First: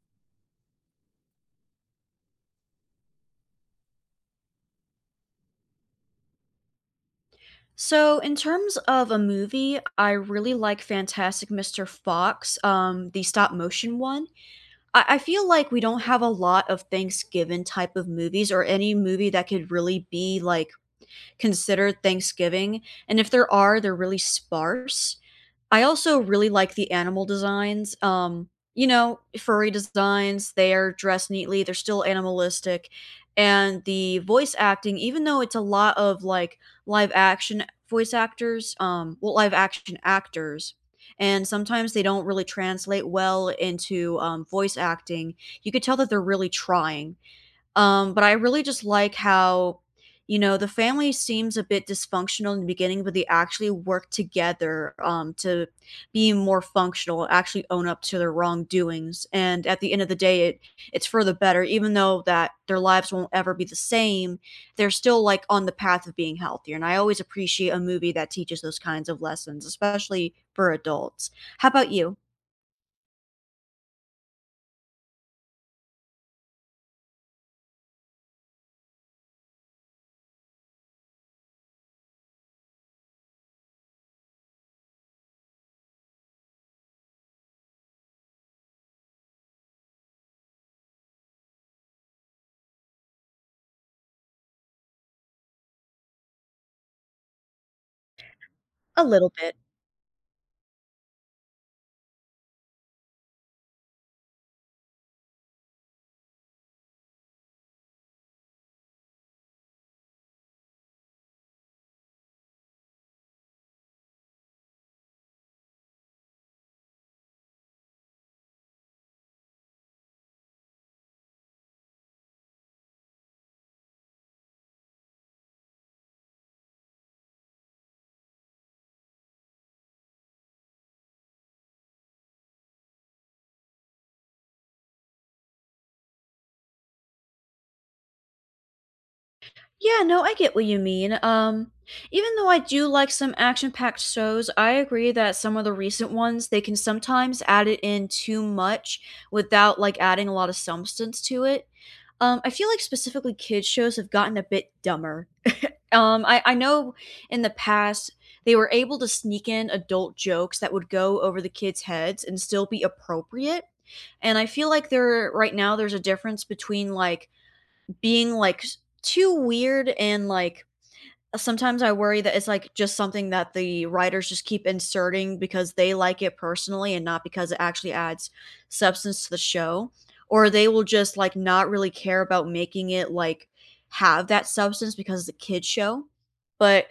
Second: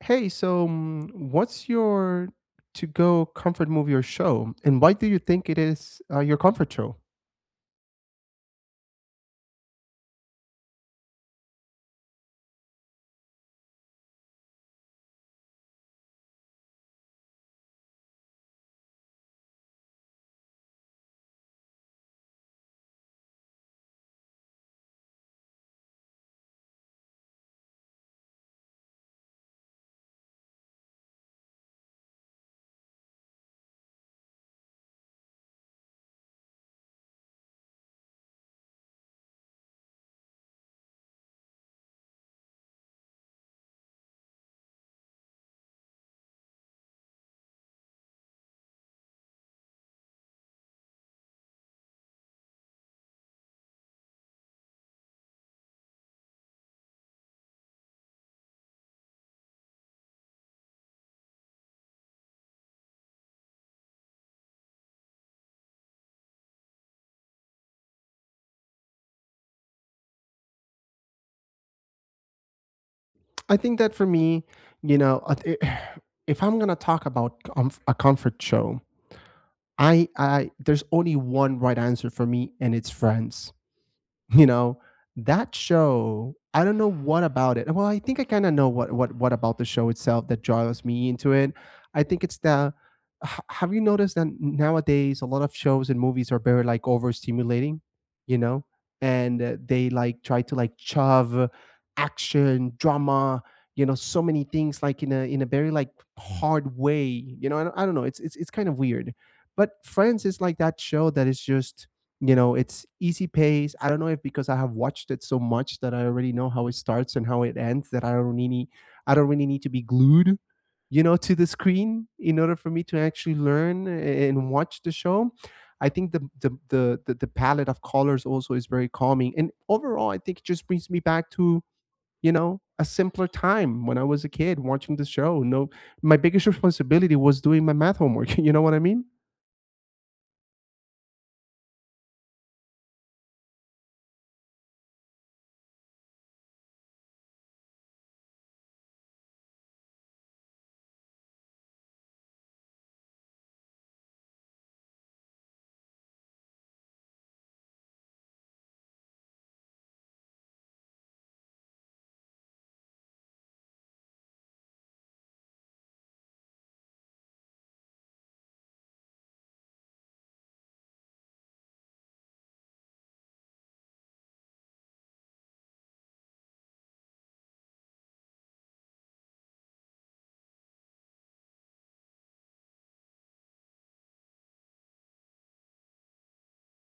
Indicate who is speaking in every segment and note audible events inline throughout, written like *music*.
Speaker 1: Hey, what's your to go comfort movie or show, and why do you think it is your comfort show?
Speaker 2: So, in terms of a movie, I really like Fantastic Mr. Fox, the stop motion one. I feel like we don't have a lot of Thanksgiving type of movies or any movie that could really be like considered Thanksgiving. And if there are, they're really sparse. I also really like the animal designs. You know, furry designs, they are dressed neatly, they're still animalistic. And the voice acting, even though it's a lot of like live action voice actors, well, live action actors, and sometimes they don't really translate well into voice acting, you could tell that they're really trying. But I really just like how, you know, the family seems a bit dysfunctional in the beginning, but they actually work together to be more functional, actually own up to their wrongdoings. And at the end of the day, it's for the better, even though that their lives won't ever be the same. They're still like on the path of being healthier. And I always appreciate a movie that teaches those kinds of lessons, especially for adults. How about you?
Speaker 1: I think that for me, you know, *sighs* if I'm gonna talk about a comfort show, I there's only one right answer for me, and it's Friends. You know, that show, I don't know what about it. Well, I think I kind of know what about the show itself that draws me into it. I think it's the have you noticed that nowadays a lot of shows and movies are very like overstimulating, you know?
Speaker 2: A little
Speaker 1: And
Speaker 2: bit.
Speaker 1: they like try to like shove action, drama, you know, so many things like in a very like hard way. You know, I don't know. It's kind of weird. But Friends is like that show that is just you know, it's easy pace. I don't know if because I have watched it so much that I already know how it starts and how it ends that I don't really need to be glued, you know, to the screen in order for me to actually learn and watch the show. I think the palette of colors also is very calming. And overall, I think it just brings me back to, you know, a simpler time when I was a kid watching the show. No my biggest *laughs* responsibility was doing my math homework. *laughs* You know what I mean?
Speaker 2: Yeah, no, I get what you mean. Even though I do like some action-packed shows, I agree that some of the recent ones, they can sometimes add it in too much without like adding a lot of substance to it. I feel like specifically kids shows have gotten a bit dumber. I know in the past they were able to sneak in adult jokes that would go over the kids' heads and still be appropriate. And I feel like there right now there's a difference between like being like too weird and like sometimes I worry that it's like just something that the writers just keep inserting because they like it personally and not because it actually adds substance to the show. Or they will just like not really care about making it like have that substance because it's a kid's show. But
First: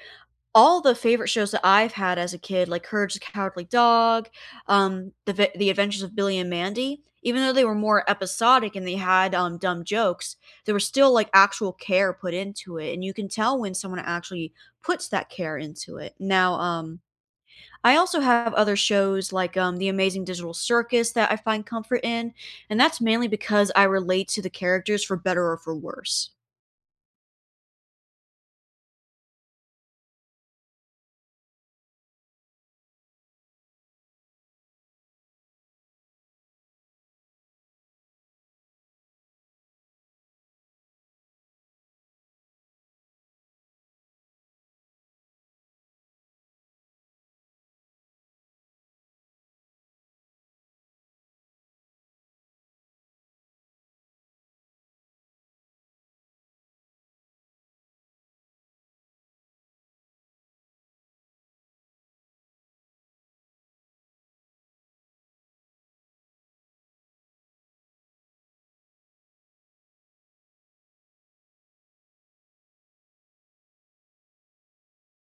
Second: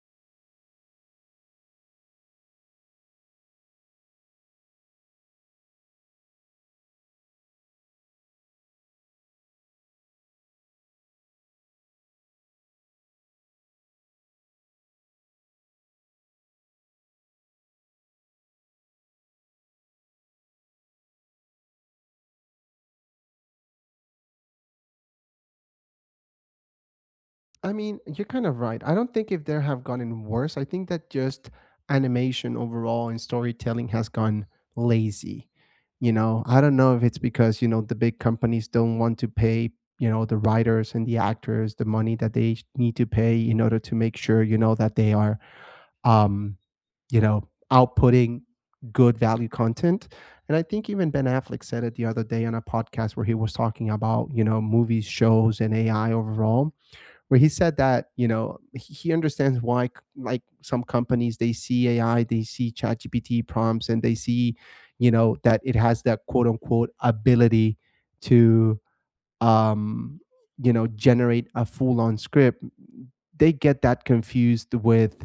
Speaker 2: all the favorite shows that I've had as a kid, like Courage the Cowardly Dog, The Adventures of Billy and Mandy, even though they were more episodic and they had, dumb jokes, there was still, like, actual care put into it, and you can tell when someone actually puts that care into it. Now, I also have other shows like, The Amazing Digital Circus that I find comfort in, and that's mainly because I relate to the characters for better or for worse.
Speaker 1: I mean, you're kind of right. I don't think if there have gotten worse. I think that just animation overall and storytelling has gone lazy. You know, I don't know if it's because, you know, the big companies don't want to pay, you know, the writers and the actors the money that they need to pay in order to make sure, you know, that they are um, you know, outputting good value content. And I think even Ben Affleck said it the other day on a podcast where he was talking about, you know, movies, shows, and AI overall where he said that you know he understands why like some companies they see AI they see ChatGPT prompts and they see you know that it has that quote unquote ability to um you know generate a full on script. They get that confused with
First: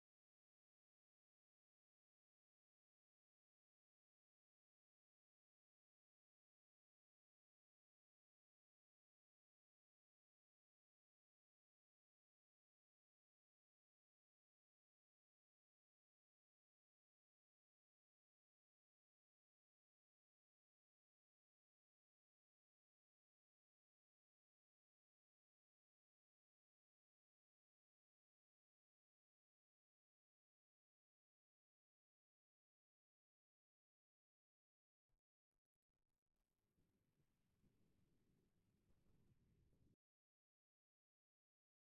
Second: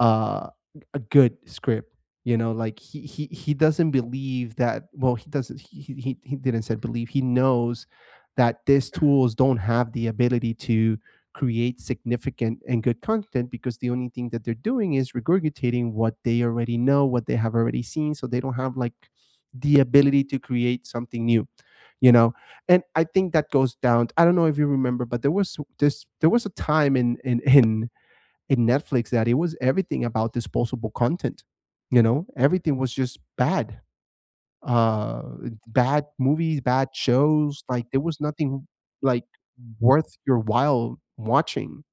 Speaker 1: uh a good script. You know, like he doesn't believe that. Well, he doesn't he didn't said believe, he knows that these *laughs* tools don't have the ability to create significant and good content, because the only thing that they're doing is regurgitating what they already know, what they have already seen. So they don't have like the ability to create something new, you know. And I think that goes down. I don't know if you remember, but there was a time in Netflix that it was everything about disposable content. You know, everything was just bad. Uh, bad movies, bad shows. Like there was nothing like worth your while watching.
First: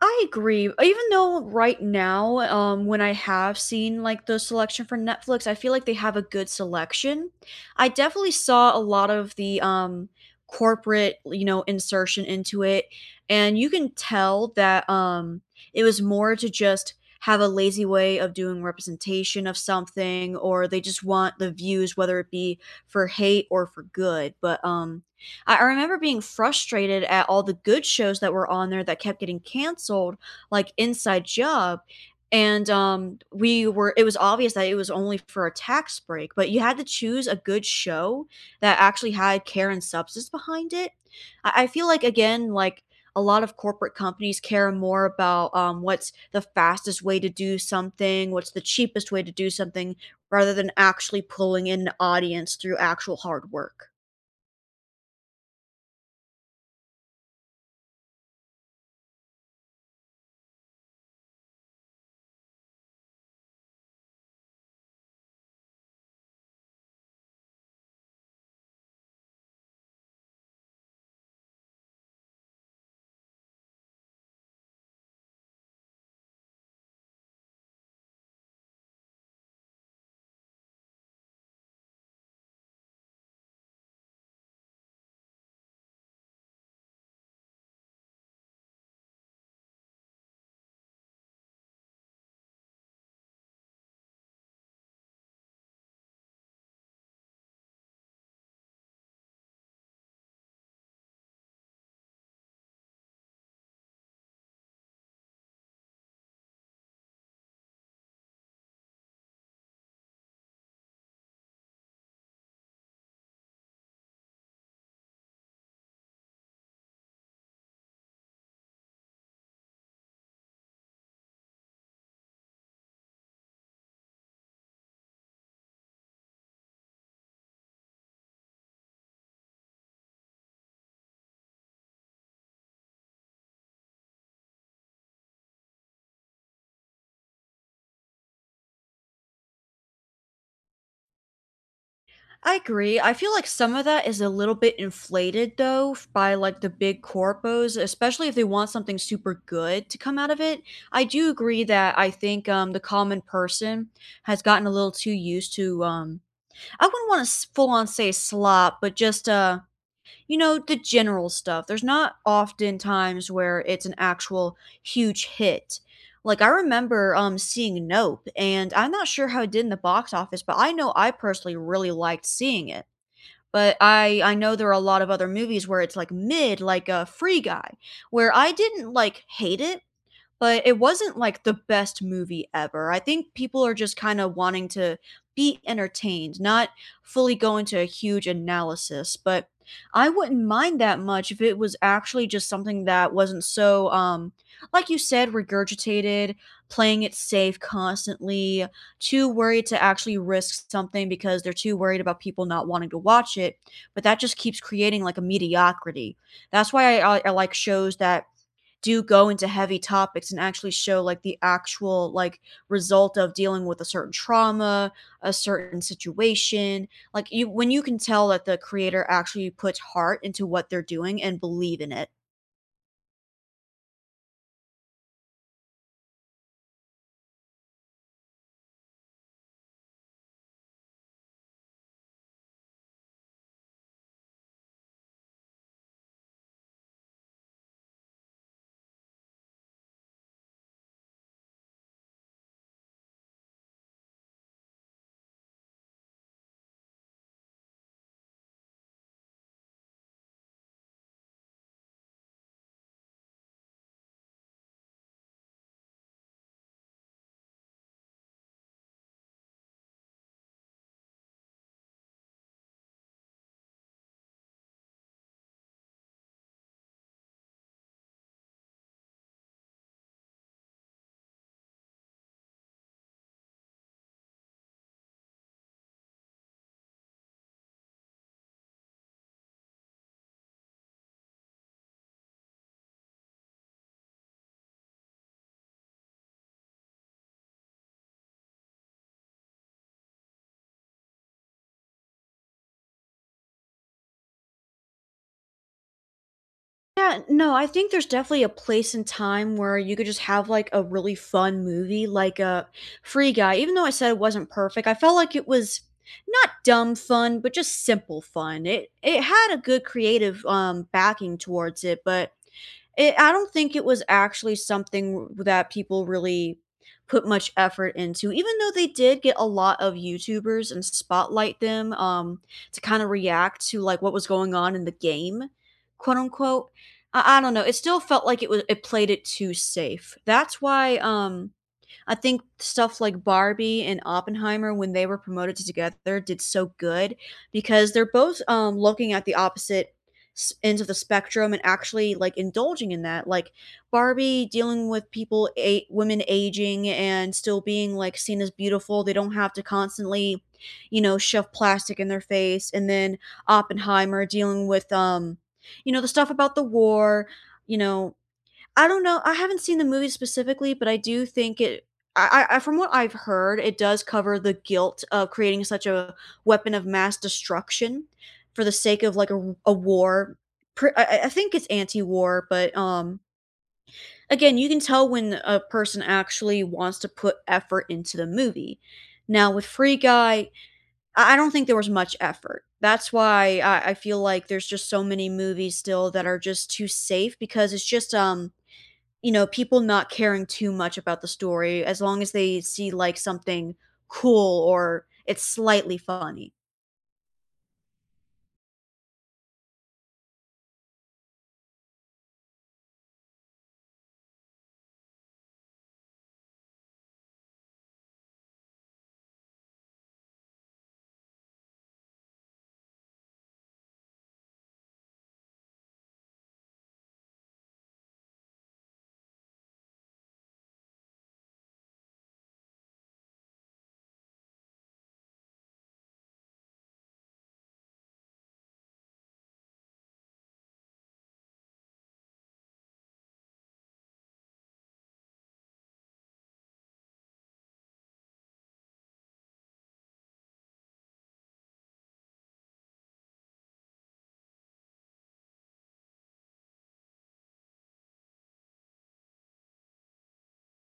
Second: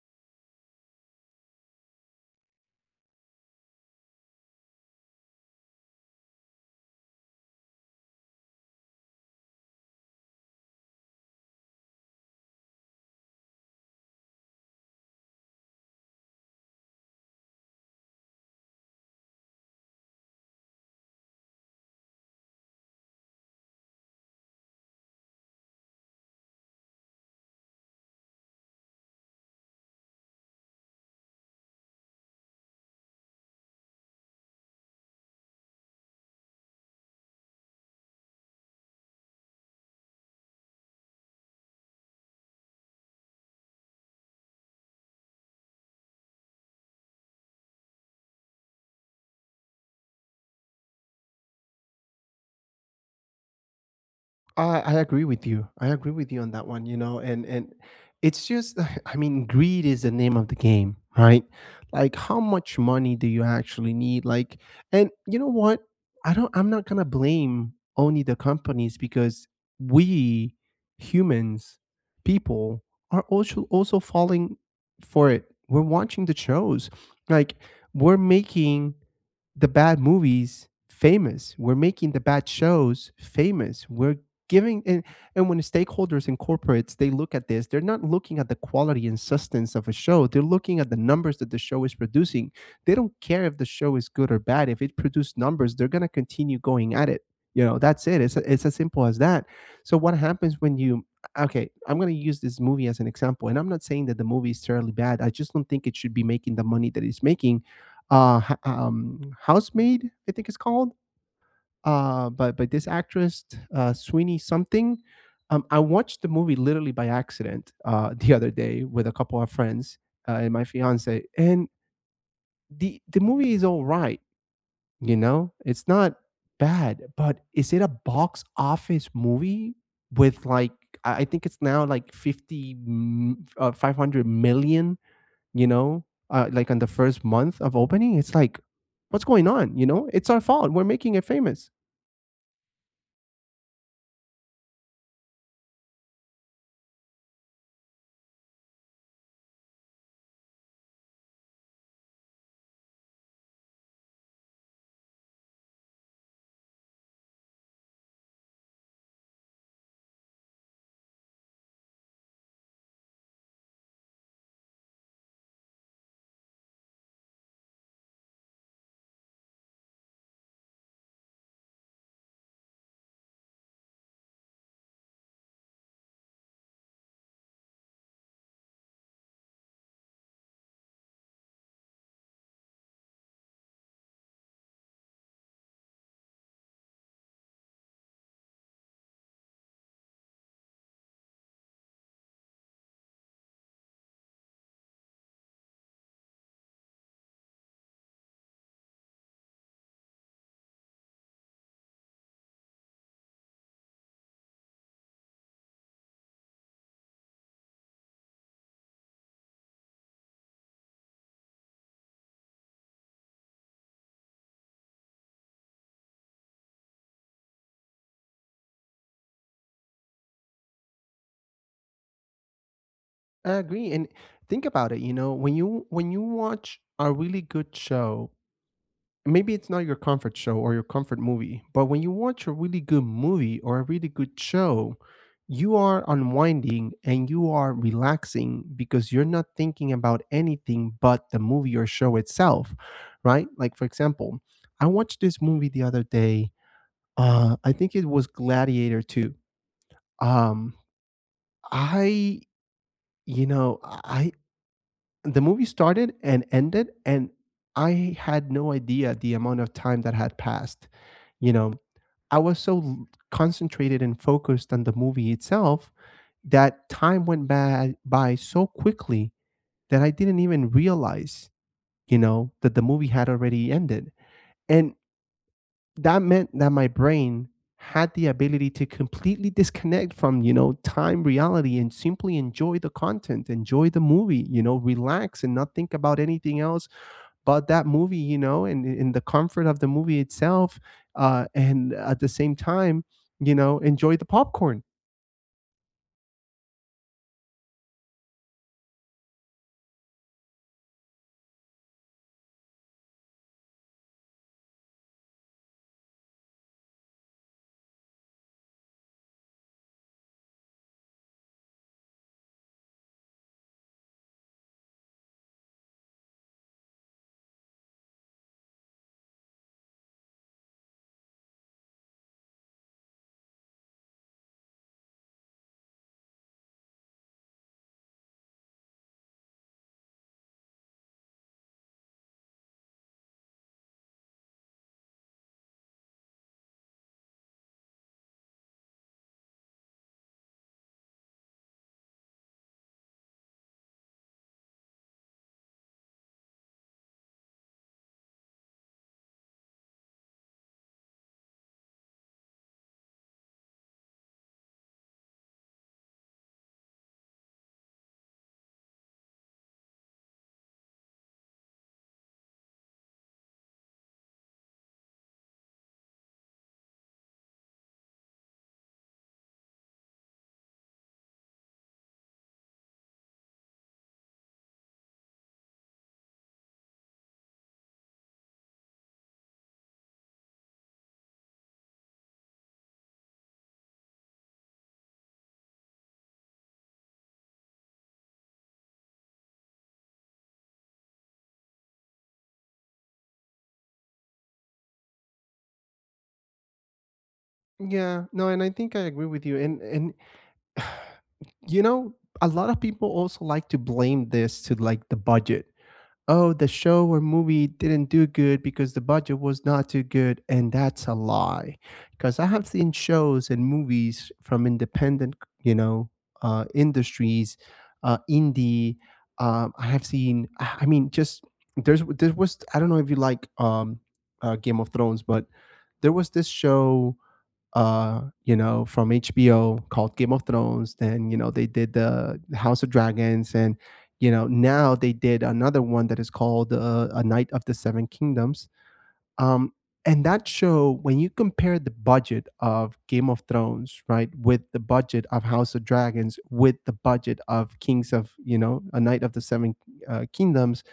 Speaker 2: I agree. Even though right now, when I have seen like the selection for Netflix, I feel like they have a good selection. I definitely saw a lot of the corporate, you know, insertion into it, and you can tell that it was more to just have a lazy way of doing representation of something, or they just want the views, whether it be for hate or for good. But I remember being frustrated at all the good shows that were on there that kept getting canceled, like Inside Job. And it was obvious that it was only for a tax break, but you had to choose a good show that actually had care and substance behind it. I feel like, again, like a lot of corporate companies care more about what's the fastest way to do something, what's the cheapest way to do something, rather than actually pulling in an audience through actual hard work.
Speaker 1: I agree with you. I agree with you on that one. You know, and it's just, *sighs* *laughs* I mean, greed is the name of the game, right? Like, how much money do you actually need? Like, and you know what? I don't. I'm not gonna blame only the companies, because we humans, people, are also falling for it. We're watching the shows, like we're making the bad movies famous. We're making the bad shows famous. We're giving and when stakeholders and corporates, they look at this, they're not looking at the quality and substance of a show, they're looking at the numbers that the show is producing. They don't care if the show is good or bad, if it produced numbers they're going to continue going at it. You know, that's it. It's as simple as that. So what happens when you okay, I'm going to use this movie as an example, and I'm not saying that the movie is terribly bad, I just don't think it should be making the money that it's making. uh Housemaid, I think it's called, by this actress, Sweeney something. I watched the movie literally by accident *laughs* the other day with a couple of friends, and my fiance, and the movie is all right. You know, it's not bad, but is it a box office movie with like I think it's now like 500 million, you know, like on the first month of opening. It's like, what's going on? You know, it's our fault. We're making it famous.
Speaker 2: I agree. I feel like some of that is a little bit inflated though by like the big corpos, especially if they want something super good to come out of it. I do agree that I think the common person has gotten a little too used to I wouldn't want to full on say slop, but just you know, the general stuff. There's not often times where it's an actual huge hit. Like I remember seeing Nope, and I'm not sure how it did in the box office, but I know I personally really liked seeing it. But I know there are a lot of other movies where it's, like, mid, like, a Free Guy, where I didn't, like, hate it, but it wasn't like the best movie ever. I think people are just kind of wanting to be entertained, not fully go into a huge analysis, but I wouldn't mind that much if it was actually just something that wasn't so like you said regurgitated, playing it safe constantly, too worried to actually risk something because they're too worried about people not wanting to watch it, but that just keeps creating like a mediocrity. That's why I like shows that do go into heavy topics and actually show like the actual like result of dealing with a certain trauma, a certain situation. Like you when you can tell that the creator actually puts heart into what they're doing and believe in it.
Speaker 1: I agree. And think about it, you know, when you watch a really good show, maybe it's not your comfort show or your comfort movie, but when you watch a really good movie or a really good show, you are unwinding and you are relaxing because you're not thinking about anything but the movie or show itself, right? Like for example, I watched this movie the other day. I think it was Gladiator 2. Um I you know, I the movie started and ended, and I had no idea the amount of time that had passed. You know, I was so concentrated and focused on the movie itself that time went by so quickly that I didn't even realize, you know, that the movie had already ended. And that meant that my brain had the ability to completely disconnect from, you know, time, reality, and simply enjoy the content, enjoy the movie, you know, relax and not think about anything else but that movie, you know, and in the comfort of the movie itself. And at the same time, you know, enjoy the popcorn.
Speaker 2: Yeah, no, I think there's definitely a place and time where you could just have like a really fun movie like a Free Guy. Even though I said it wasn't perfect, I felt like it was not dumb fun, but just simple fun. It had a good creative backing towards it, but It I don't think it was actually something that people really put much effort into, even though they did get a lot of YouTubers and spotlight them, to kinda react to, like, what was going on in the game, quote, unquote. I don't know, it still felt like it was it played it too safe. That's why, I think stuff like Barbie and Oppenheimer, when they were promoted together, did so good because they're both looking at the opposite ends of the spectrum and actually like indulging in that. Like Barbie dealing with people, women aging and still being like seen as beautiful. They don't have to constantly, you know, shove plastic in their face. And then Oppenheimer dealing with, you know, the stuff about the war. You know, I don't know, I haven't seen the movie specifically, but I do think it I from what I've heard, it does cover the guilt of creating such a weapon of mass destruction for the sake of, like, a war. Pr I think it's anti-war, but, again, you can tell when a person actually wants to put effort into the movie. Now with Free Guy, I don't think there was much effort. That's why I feel like there's just so many movies still that are just too safe because it's just, you know, people not caring too much about the story as long as they see like something cool or it's slightly funny.
Speaker 1: Yeah, no, and I think I agree with you, and *sighs* you know, a lot of people also like to blame this to like the budget. Oh, the show or movie didn't do good because the budget was not too good. And that's a lie. Because I have seen shows and movies from independent, you know, industries, indie. I have seen, I mean, just there was, I don't know if you like Game of Thrones, but there was this show, you know, from HBO called Game of Thrones. Then, you know, they did the House of Dragons. And, you know, now they did another one that is called A Knight of the Seven Kingdoms. Um, and that show, when you compare the budget of Game of Thrones, right, with the budget of House of Dragons, with the budget of Kings of, you know, A Knight of the Seven Kingdoms,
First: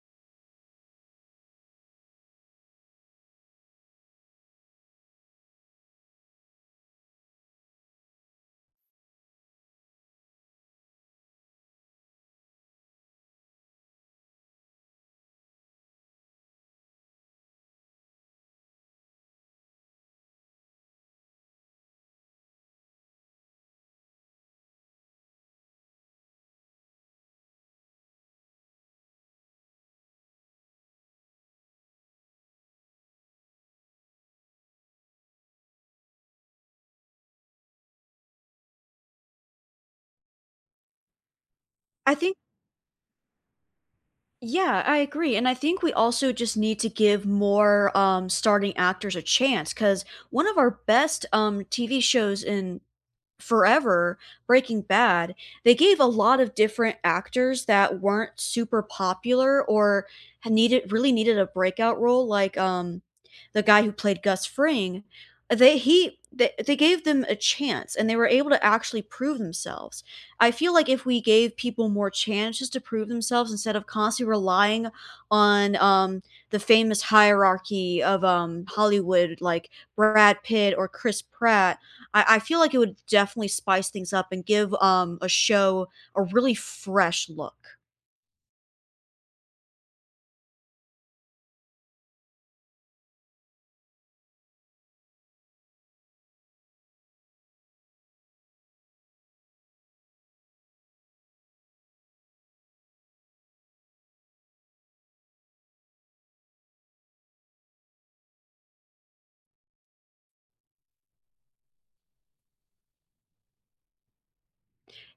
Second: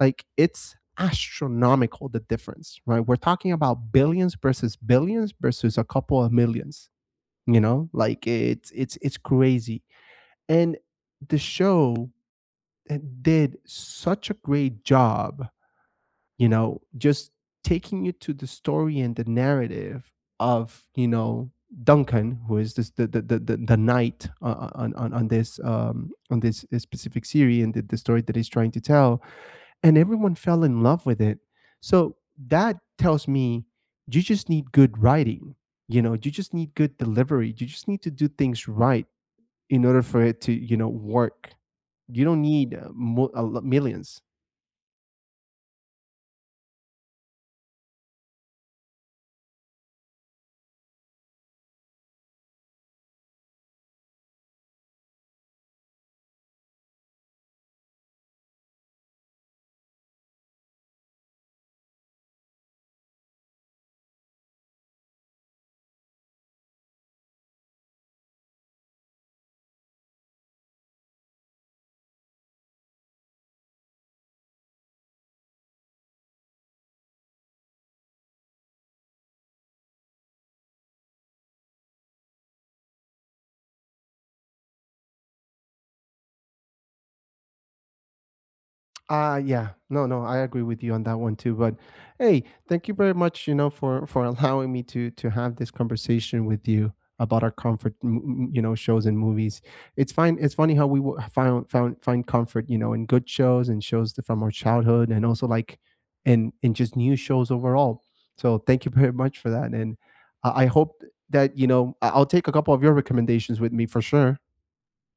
Speaker 1: like it's astronomical the difference, right? We're talking about billions versus a couple of millions. You know, like it's crazy. And the show did such a great job, you know, just taking you to the story and the narrative of, you know, Duncan, who is this the knight on this specific series, and the story that he's trying to tell, and everyone fell in love with it. So that tells me you just need good writing. You know, you just need good delivery. You just need to do things right in order for it to, you know, work.
Speaker 2: I
Speaker 1: You
Speaker 2: think
Speaker 1: don't need millions.
Speaker 2: Yeah, I agree. And I think we also just need to give more starting actors a chance cuz one of our best TV shows in forever Breaking Bad, they gave a lot of different actors that weren't super popular or had needed really needed a breakout role, like the guy who played Gus Fring. They gave them a chance and they were able to actually prove themselves. I feel like if we gave people more chances to prove themselves instead of constantly relying on the famous hierarchy of Hollywood like Brad Pitt or Chris Pratt. I feel like it would definitely spice things up and give a show a really fresh look.
Speaker 1: Yeah. No, no, I agree with you on that one too. But hey, thank you very much, you know, for *laughs* allowing me to have this conversation with you about our comfort you know shows and movies. It's fine, it's funny how we wo- found found find comfort, you know, in good shows and shows that from our childhood and also like in just new shows overall. So thank you very much for that, and I hope that, you know, I'll take a couple of your recommendations with me for sure.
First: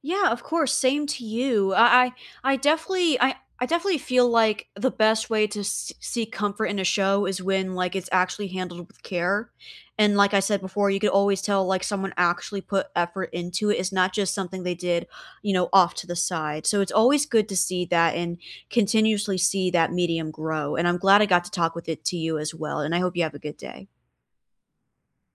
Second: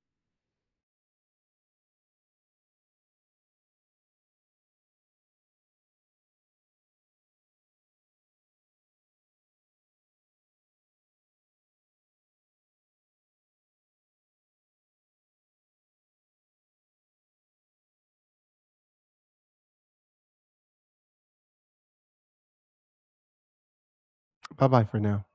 Speaker 2: Yeah, of course. Same to you. I definitely feel like the best way to seek comfort in a show is when like it's actually handled with care. And like I said before, you could always tell like someone actually put effort into it. It's not just something they did, you know, off to the side. So it's always good to see that and continuously see that medium grow. And I'm glad I got to talk with it to you as well. And I hope you have a good day.
Speaker 1: Bye-bye for now.